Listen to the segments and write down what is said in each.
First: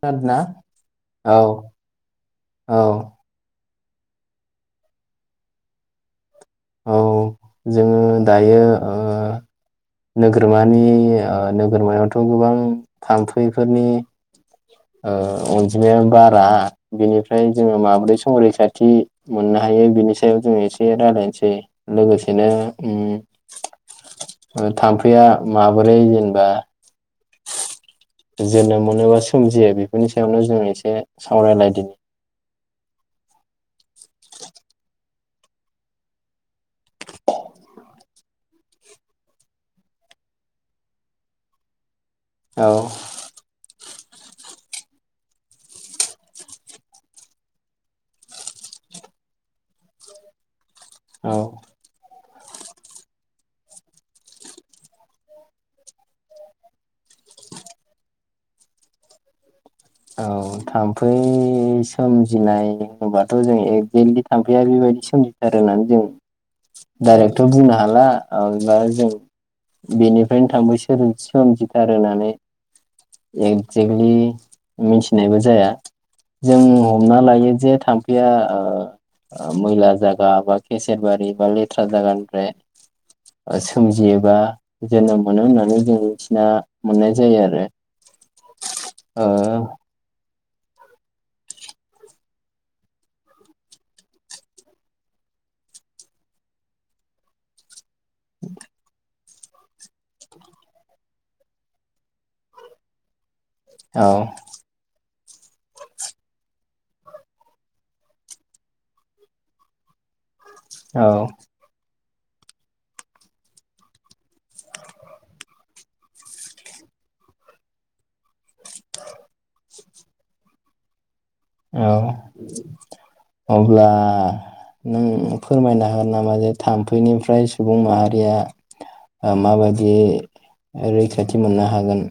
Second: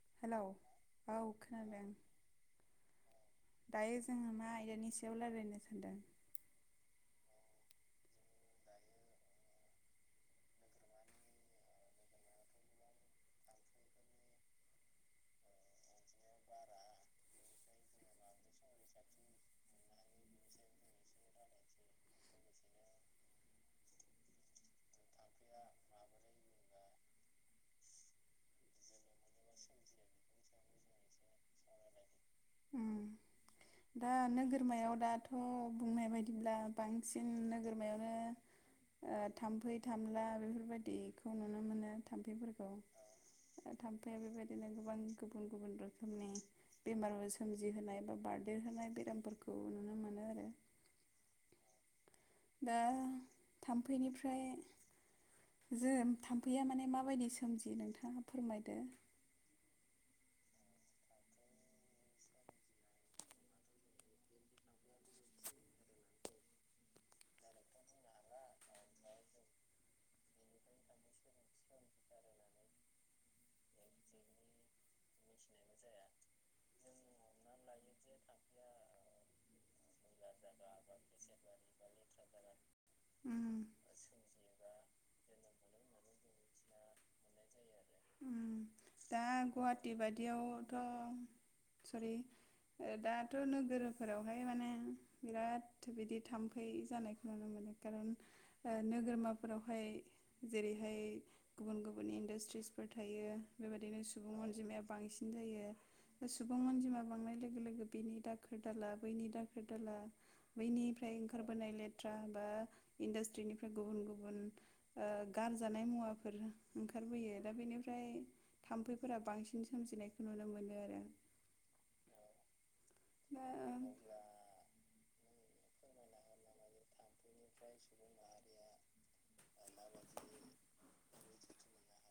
खोनादोना हेलौ औ औ। दायो जोङो मा आयदानि सायाव रायलायनो सान्दों। औ औ जोङो दायो ओ नोगोरमानि ओ नोगोरमायावथ' गोबां थाम्फैफोरनि ओ अनजिमाया बारा बिनिफ्राय जोङो माबोरै संरैखाथि मोननो हायो बिनि सायाव जोङो एसे रायलायनोसै। ए लोगोसेनो उम थाम्फैया माबोरै जेनेबा जोनोम मोनोबा सोमजियो बेफोरनि सायावनो जों एसे सावरायलायदिनि। उम। दा नोगोरमायाव दाथ' बुंनाय बायदिब्ला बांसिन नोगोरमायावनो थाम्फै थामला बेफोरबायदिखौ नुनो मोनो। औ थाम्फैफोरखौ। था देरहोनाय बेरामफोरखौ नुनो मोनो आरो औ दा थाम्फैनिफ्राय जों थाम्फैया माने माबायदि सोमजियो नोंथाङा फोरमायदो? औ थाम्फै सोमजिनाय होनबाथ' जों एगजेक्टलि थाम्फैया बेबायदि सोमजिथारो होननानै जों डाइरेक्थ' बुंनो हालाबा जों बेनिफ्रायनो थाम्फै सोमजिथार होननानै एक्जेक्टलि मिथिनायबो जाया जों हमना लायो जे थाम्फैया ओ ओ मैला जायागा बा केसेेरबारि बा लेथ्रा जायागानिफ्राय उम सोमजियोबा जोनोम मोनो होननानै जों मिथिना मोननाय जायो आरो ओ बेबाय दियावथ' सरि दाथ' नोगोरफोरावहाय माने बिराद बिदि थाम्फै जानायखौ नुनो मोनो। खारन नोगोरमा फोरावहाय जेरैहाय गुबुन गुबुन इन्डास्ट्रिसफोर थायो। बेबायदिनो औ सुबुं अनजिमाया बांसिन जायो सुबुं अनजिमा बांनाय लोगो लोगो बेनि दाखोर दाला बैनि दाखोर दाला औ बैनिफ्राय ओंखारबोनाय लेट बाथ्रा बा इन्डास्ट्रिनिफ्राय गुबुन गुबुन ओ गारजानाय मुवाफोर ओंखारबोयो दा बेनिफ्राय थामफैफोरा बांसिन सोमजिनायखौ नुनो मोनो। बे औ अब्ला नों फोरमायनो हागोन नामा जे थामफै फ्राय सुबुं माहारिया आ माबायदि रैखाथि मोननो हागोन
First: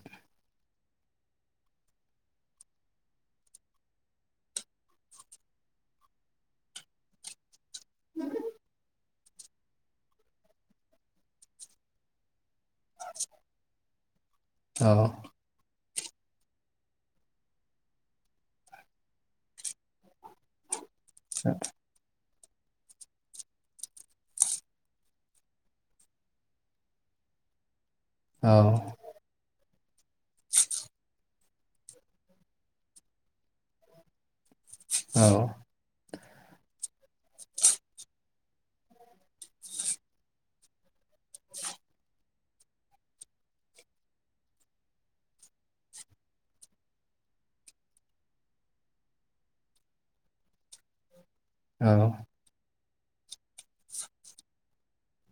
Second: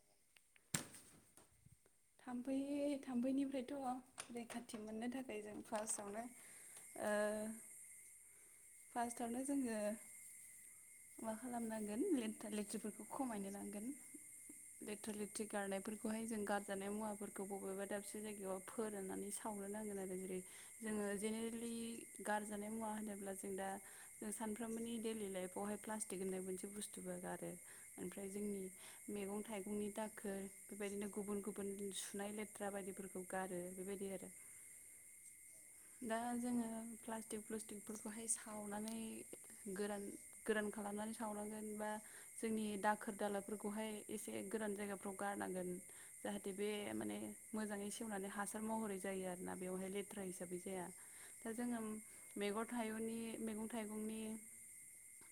थाम्फै जाम्फैनिफ्राय रैखाथि मोननो थाखाय जों फार्स्टआवनो ओ [inaudible] फार्स्टआवनो जोङो मा माखालामनांगोन लेथ्रिफोरखौ खमायनो नांगोन औ लेथा लिट्रि गारनायफोर बखौहाय जों गा जानाय मुवाफोरखौ बबेबा दाबसे जायगायाव फोराननानै सावनो नांगोन आरो जेरै जोङो जेनेरेलि गारजानाय मुवा होनोब्ला जों दा जों सानफ्रोमबोनि दैडेलि लाइफआवहाय प्लास्टिक होननाय मोनसे बुस्थुबो गारो। ओमफ्राय जोंनि मैगं-थाइगंनि दाखोर बेबायदिनो गुबुन गुबुन गुब सुनाय लेथ्रा बायदिफोरखौ गारो बेबायदि आरो औ दा जोङो प्लास्टिक प्लुस्टिकफोर बि जाया दा जोङो औ मेगद खायनि मैगं थाइगंनि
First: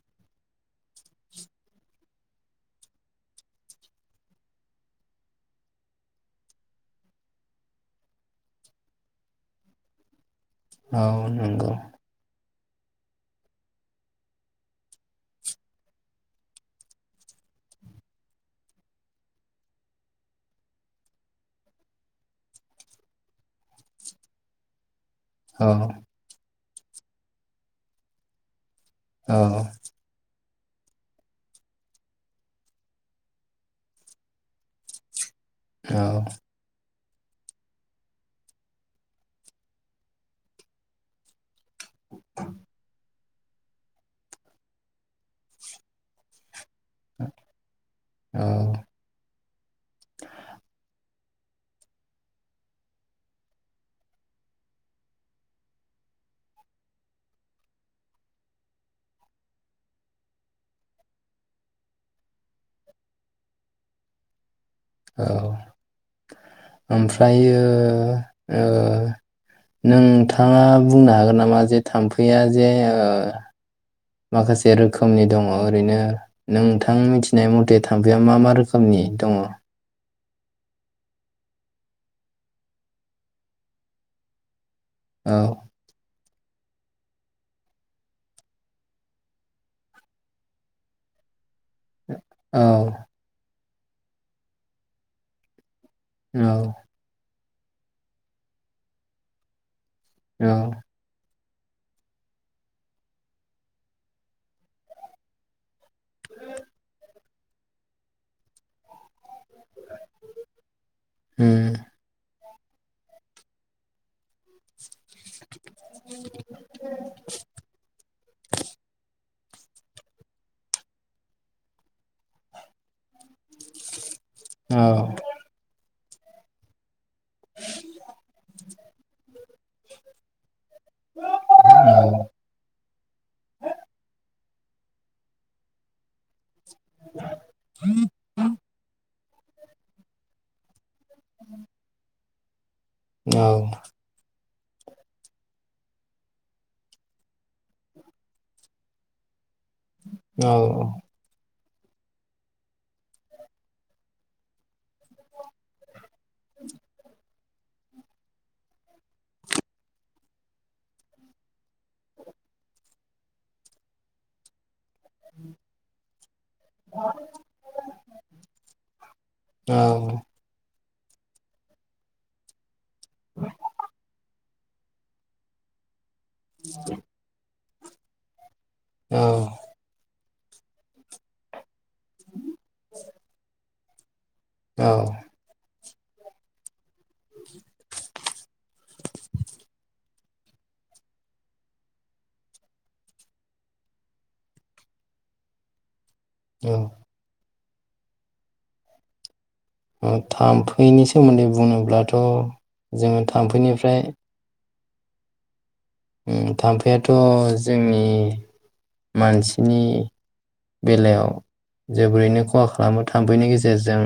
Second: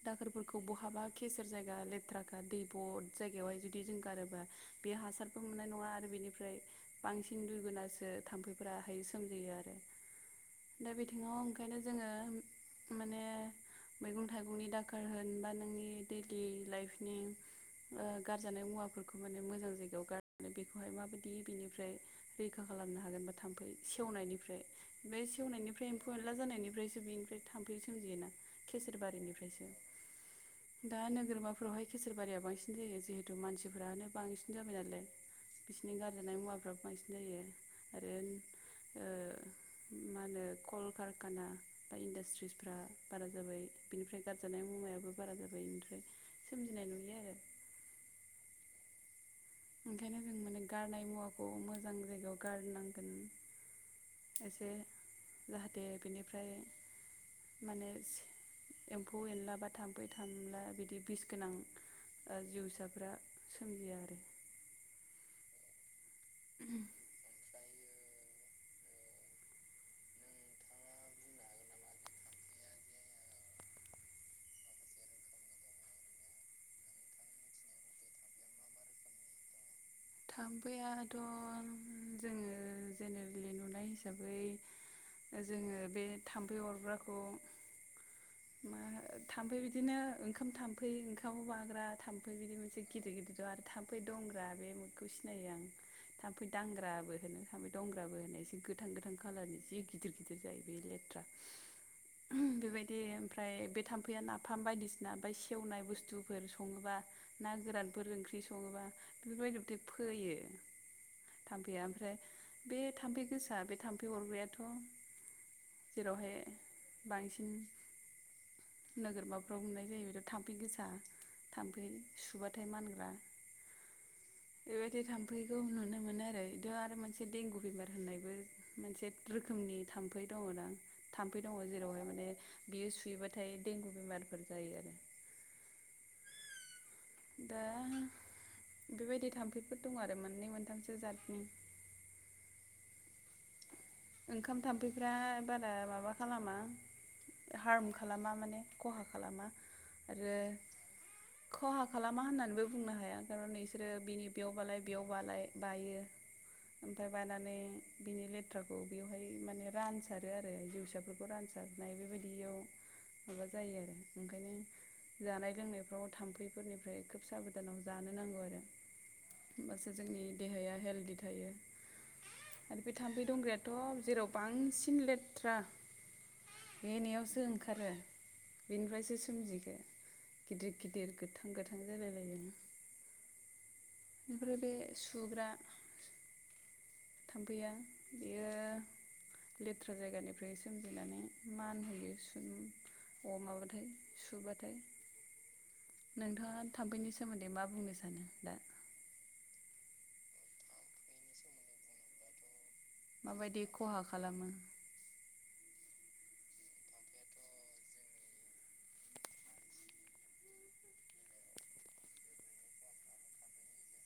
दाखोरफोरखौ बहाबा खसेेर जायगा लेथ्राखा दै ब' जायगायावहाय जुदि जों गारोबा बे हासारबो मोननाय नङा आरो बेनिफ्राय बांसिन दुइगोनासो थाम्फैफोराहाय सोमजियो आरो। दा औ बिथिङाव नंगौ ओंखायनो जोङो माने मैगं थाइगंनि दाखार होन बा नोंनि दैलि लाइफनि ओ गारजानाय मुवाफोरखौ माने मोजां जायगायाव गारनानै बेखौहाय माबायदि बेनिफ्राय रैखा खालामनो हागोन बा थाम्फै सेवनायनिफ्राय बे औ सेवनायनिफ्राय एम्फौ एनला जानायनि ओमफ्रायसो बेनिफ्राय थामफै सोमियोना केसेर औ बारिनिफ्रायसो दा नोगोरमाफोरावहाय खसेरबारिया बांसिन जायो जिहेतु मानसिफोरानो बांसिन जाबाय नालाय बिसोरनि औ गारजानाय मुवाफ्रा बांसिन जायो आरो ओ मा होनो कल कारखाना बा इन्डासट्रिसफ्रा बारा जाबाय बिनिफ्राय गारजानाय मुवायाबो बारा जाबाय बेनिफ्राय सोमजिनाय नुयो आरो औ ओंखायनो जों माने गारनाय मुवाखौ खौ मोजां जायगायाव गारनांगोन। एसे जाहाथे बिनिफ्राय माने एम्फौ एनला बा थाम्फै थाला बिदि बिस गोनां ओ जिउसाफ्रा सोमजिया आरो औ आमफ्रायो ओ नोंथाङा बुंनो हागोन नामा? जे थाम्फैया जे ओ माखासे रोखोमनि दङ' ओरैनो नोंथां मिथिनाय मथे थाम्फैया मा मा रोखोमनि दङ? थाम्फैयाथ' जोङो जेनेरेलि नुनाय हिसाबै औ जोङो बे थाम्फै अरग्राखौ मा थाम्फै बिदिनो ओंखाम थाम्फै ओंखामाव बा ग्रा थाम्फै बिदि मोनसे गिदिर गिदिर दं आरो थामफ फै दंग्रा बे खौ सिनायो आं थामफै औ दांग्राबो होनो थामफै दंग्राबो होनो एसे गोथां गोथां कालारनि जि गिदिर गिदिर औ थाम्फैनि जायो बे लेथ्रा बेबायदि ओमफ्राय बे थाम्फैया नाफाम बायदिसिना बा सेवनाय बुस्थुफोर सङोबा ना गोरानफोर ओंख्रि सङोबा बेफोरबायदि फोयो थाम्फैया ओमफ्राय बे थाम्फै गोसा बे थाम्फै अरग्राया थ' जेरावहाय बांसिन नोगोरमा फ्राव मोननाय जायो बेथ' थाम्फै गोसा थाम्फै सुबाथाय मानग्रा बेबायदि थांफैखौ नुनो मोनो आरो बिदि आरो मोनसे देंगु बेमार होननायबो मोनसे रोखोमनि थाम्फै दङ दां थाम्फै दङ जेरावहाय माने बियो सुयोबाथाय देंगु बेमारफोर जायो आरो। दा बेबायदि थाम्फैफोर दं आरो मोननै मोनथामसो जादनि औ। ओंखाम थाम्फैफ्रा बारा माबा खालामा हार्म खालामा माने खहा खालामा। आरो औ। खहा खालामा होननानैबो बुंनो हाया खारन बिसोरो बिनि बेयाव बालाय बेयाव बालाय बायो ओमफफ्राय बानानै बिनि लेथ्राखौ बेवहाय माने रानसारो आरो जिउसाफोरखौ रानसारनाय बेबायदियाव माबा जायो आरो ओंखायनो जानाय लोंनायफ्राव थाम्फैफोरनिफ्राय खोब साबधान जानो नांगौ आरो होमबासो जोंनि देहाया हेलद बिदि थायो। आरो बे थाम्फै दंग्राया जेराव बांसिन लेथ्रा एनियावसों खारो। बेनिफ्रायसो सोमजियो बे गिदिर गिदिर गोथां गोथां जायो। [unintelligible] ओमफ्राय बे सुग्रा थामफैया बेयो लेथ्रा जायगानिफ्राय सोमजिनानै मान होयो सुयो सुबाथाय। नोंथाङा थाम्फैनि सोमोन्दै मा बुंनो सानो दा थाम्फैनि सोमोन्दै बुोब्लाथ' जोङो माबायदि खहा थाम्फैनिफ्राय खालामो थाम्फैआथ' जोंनि मानसिनि बेलायाव जोबोरैनो खहा खालामो थाम्फैनि गेजेरजों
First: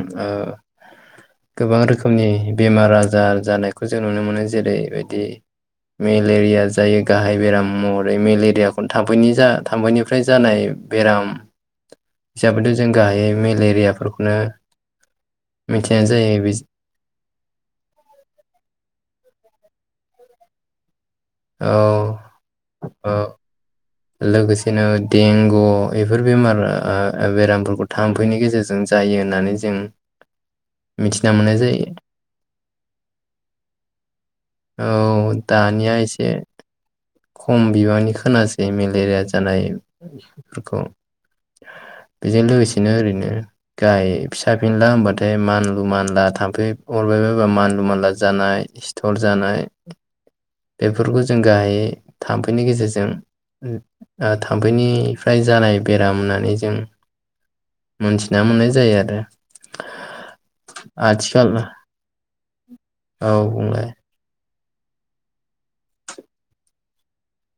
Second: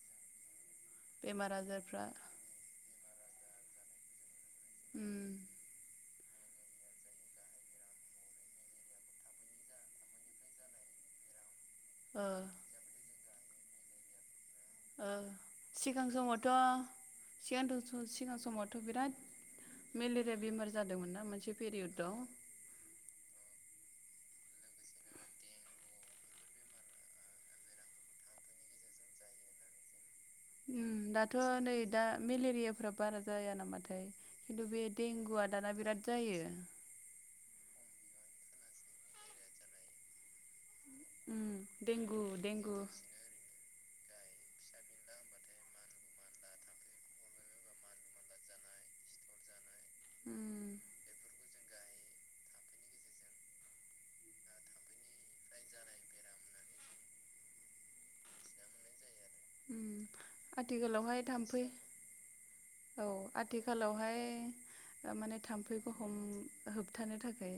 बेमार गोबां आजारफ्रा रोखोमनि बेमार आजार जानायखौ जों नुनो मोनो। जेरैबायदि उम मेलेरिया जायो गाहाय बेराम महरै मेलेरियाखौनो थाम्फै जा थाम्फैनिफ्राय जानाय बेराम ओ जाबोदों जों गाहायै मेले मेलेरियाफोरखौनो मिथिनाय सिगां जायो बि समावथ' सिगां समावथ' बिराद मेलेरिया बेमार जादोंमोन ना। आ मोनसे औ फिरियद‌आव औ लोगोसेनो देंगु एफोर बेमारा बेरामफोरखौ थाम्फैनि गेजेरजों जायो होननानै जों मिथिना दाथ' मोननाय नै जायो दा मेलेरियाफ्रा बारा जाया नामाथाय? खिन्थु बे औ देंगुआ दाना दानिया बिराद एसे जायो। खम बिबांनि खोनासै मेलेरिया जानायफोरखौ। उम देंगु बेजों देंगु लोगोसेनो ओरैनो गाय फिसा फिनला होनबाथाय मानलु मानला थाम्फै अरबाय बायबा मानलु मानला जानाय स्थर जानाय उम बेफोरखौ जों गाहायै थाम्फैनि गेजेरजों उम थाम्फैनिफ्राय जानाय बेराम होननानै जों मोनथिना मोननाय जायो आरो। आथिखालावहाय आथिखाल थाम्फै औ बुंलाय माने थाम्फैखौ हम होब होबथानो थाखाय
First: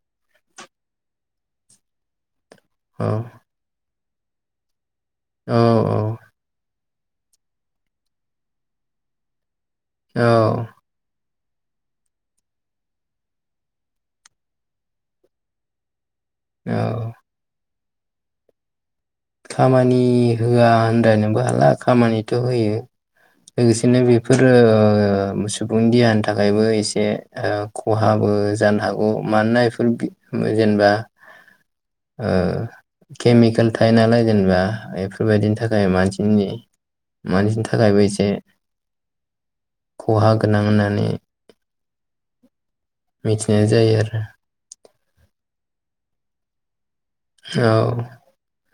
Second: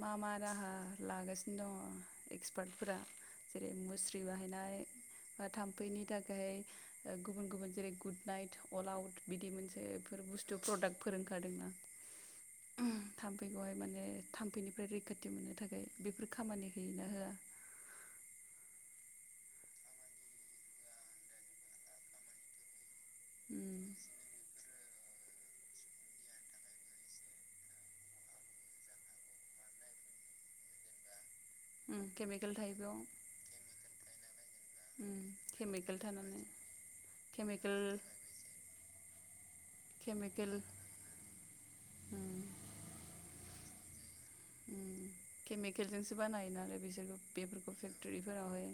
मा मा राहा लागासिनो दङ'? एक्स आबादफोरा औ जेरै मुसुमि लि बाहायनाय बा औ थाम्फैनि औ थाखाय गुबुन गुबुन जेरै गुड नाइट, अल आउट बिदि मोनसे बेफोर औ बुस्थु प्रडाक्ट फोर ओंखार खारदोंना उम थामफैखौहाय माने थाम्फैनिफ्राय रैखाथि मोननो थाखाय बेफोर खामानि होयो ना औ होआ खामानि होआ होनद्रायनोबो हाला खामानिथ' होयो। उम लोगोसेनो बेफोरो ओ ओ सुबुं देहानि थाखायबो एसे ओ खहाबो जानो हागौ मानोना बेफोर बि जेनेबा उम ओ केमिकेल थायो बेयाव केमिकेल थायो नालाय जेनेबा उम एफोरबायदिनि थाखाय केमिकेल थानानै मानसिनि केमिकेल थाखायबो एसे खहा केमिकेल गोनां होननानै उम मिथि बे जायो आरो। केमिकेल जोंसो बानायो नालाय बिसोरबो। बेफोरखौ फेक्टरिफोरावहाय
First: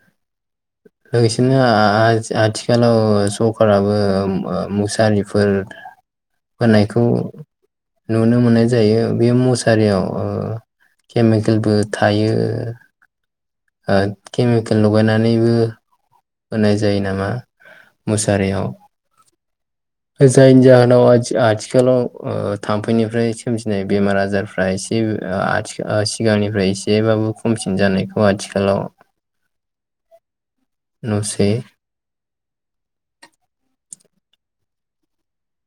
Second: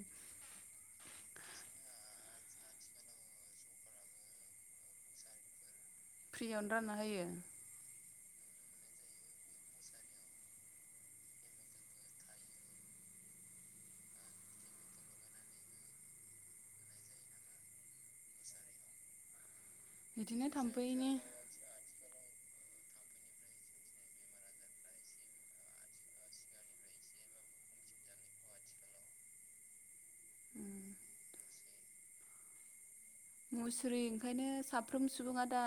ओइसेनो आथ-आथिखालाव ओ सरखाराबो ओम मुसारिफोर फ्रियावनो रानना होनायखौ होयो। नुनो मोननाय जायो बे मुसारियाव ओ केमिकेलबो थायो ओ केमिकेल लगायनानै बेबो होनाय जायो नामा मुसारियाव बिदिनो जायनि जाहोनाव थाम्फैनि आथिखालाव ओ थाम्फैनिफ्राय सोमजिनाय बेमार आजारफ्रा एसे ओ आथि सिगांनिफ्राय एसेबाबो खमसिन जानायखौ आथिखालाव उम नुसै मुसुरि ओंखायनो साफ्रोम सुबुङा दा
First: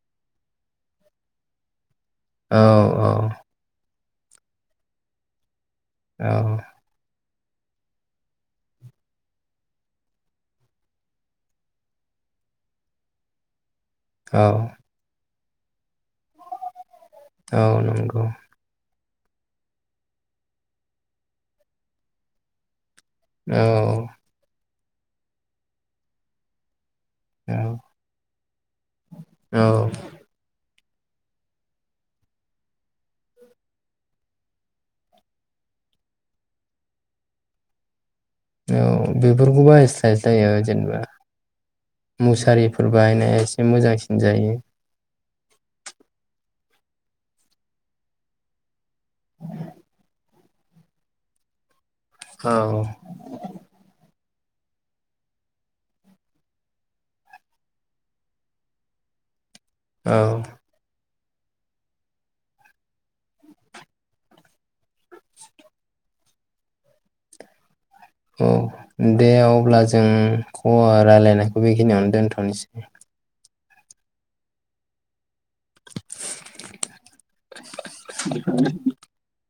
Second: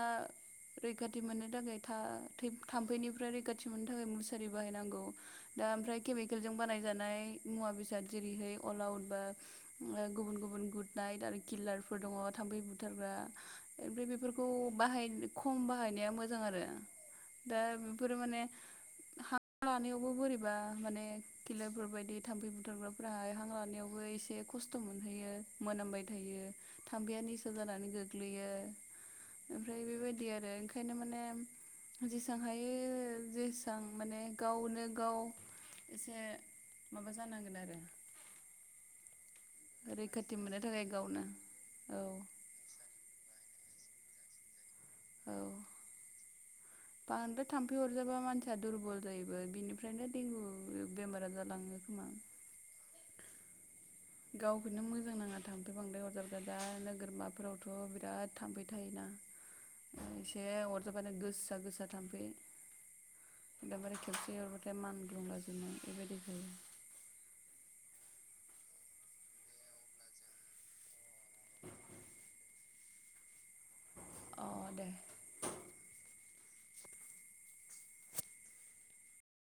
रैखाथि मोननो थाखाय औ ओ औ थाम्फैनिफ्राय रैखाथि मोननो थाखाय मुसु सारि बाहायनांगौ दा ओमफ्राय केमिकेलजों औ बानायजानाय मुवा बेसाद जेरैहाय अल आउट बा गुबुन गुबुन गुड नाइट आरो किलारफोर दङ थाम्फै बुथारग्रा ओमफ्राय औ बेफोरखौ बाहायनो खम बाहायनाया मोजां आरो दा औ बेफोर नंगौ माने हां लानायावबो बोरैबा माने खिलारफोर बायदि थाम्फै बुथारग्रा हां औ लानायावबो एसे खस्थ' खस्थ' मोनहैयो मोनामबाय थायो थाम्फैया निसा औ जानानै गोग्लैयो औ ओमफ्राय बेबायदि आरो ओंखायनो माने जेसां हायो जेसां माने गावनो गाव एसे माबा जानांगोन आरो औ बेफोरखौबो रैखाथि बाहायस्लायस्लाय मोननो थाखाय जेनेबा गावनो औ मुसारिफोर बाहायनाय मोजांसिन जायो औ बांद्राय थाम्फै अरजाबा मानसिया दुरबल जायोबो बिनिफ्रायनो देंगु बेमारा जालाङो खोमा औ गावखौनो मोजां नाङा थांफै बांद्राय अरजाब्ला नोगोरमाफोरावथ' बिराद थामफै थायोना औ एसे अरजाबानो गो गोजा गोजा थाम्फै एकदमबारे खेबसे अरबाथाय मान ग्लुंला जोबनाय बेबायदि जायो औ दे अब्ला जों खबर रायज्लायनायखौ बेखिनियावनो दोनथ'नोसै [inaudible] अ दे [inaudible]